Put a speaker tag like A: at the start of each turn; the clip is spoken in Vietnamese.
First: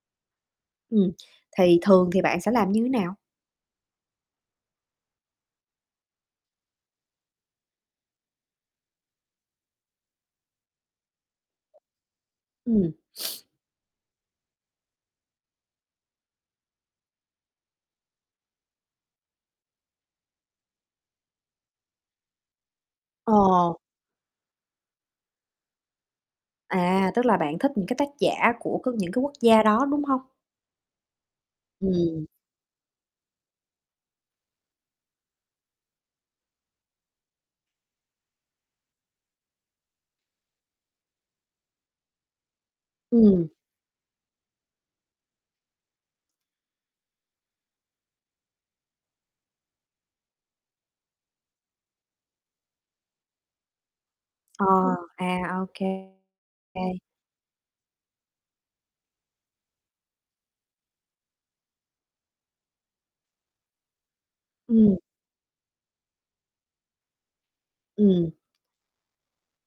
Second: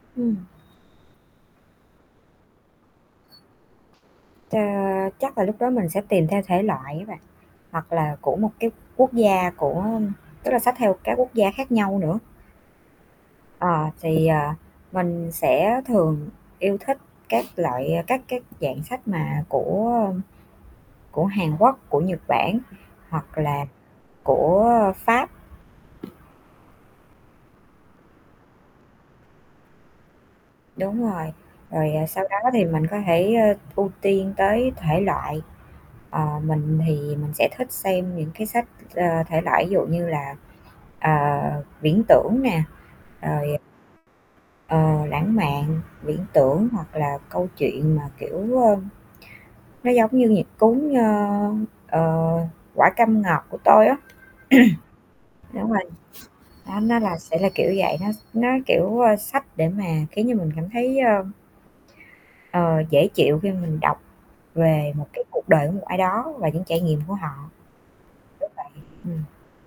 A: Ừm.
B: Ừm, thì thường thì bạn sẽ làm như nào?
A: À, chắc là lúc đó mình sẽ tìm theo thể loại á bạn, hoặc là của một cái quốc gia, của tức là sách theo các quốc gia khác nhau nữa.
B: Ừm.
A: Ờ, thì, à, mình sẽ thường yêu thích các loại à, các cái dạng sách mà của của Hàn Quốc, của Nhật Bản hoặc là
B: Ờ.
A: của Pháp.
B: À, tức là bạn thích những cái tác giả của c những cái quốc gia đó, đúng hông?
A: Đúng rồi, rồi, à,
B: Ừm.
A: sau đó thì mình có thể, ơ, ưu tiên tới thể loại, ờ, mình thì mình sẽ thích xem những cái sách, ờ, thể loại dụ như là, ờ, viễn tưởng nè,
B: Ừm.
A: rồi, à ờ, lãng mạn, viễn tưởng hoặc là câu chuyện mà, kiểu, ơ, nó giống như nhịp cuốn, ơ, ờ, Quả Cam Ngọt Của Tôi á.
B: Ờ. À, ô
A: Đúng rồi,
B: kê.
A: đó, nó
B: [unintelligible]
A: là sẽ là kiểu vậy, nó s nó, kiểu, ơ, sách để mà kiểu như, mình cảm thấy, ơ ờ, dễ chịu khi mình đọc về
B: Ừm.
A: một cái cuộc đời của một ai đó và những trải nghiệm của họ.
B: Ừm.
A: Kiểu vậy. Ừm.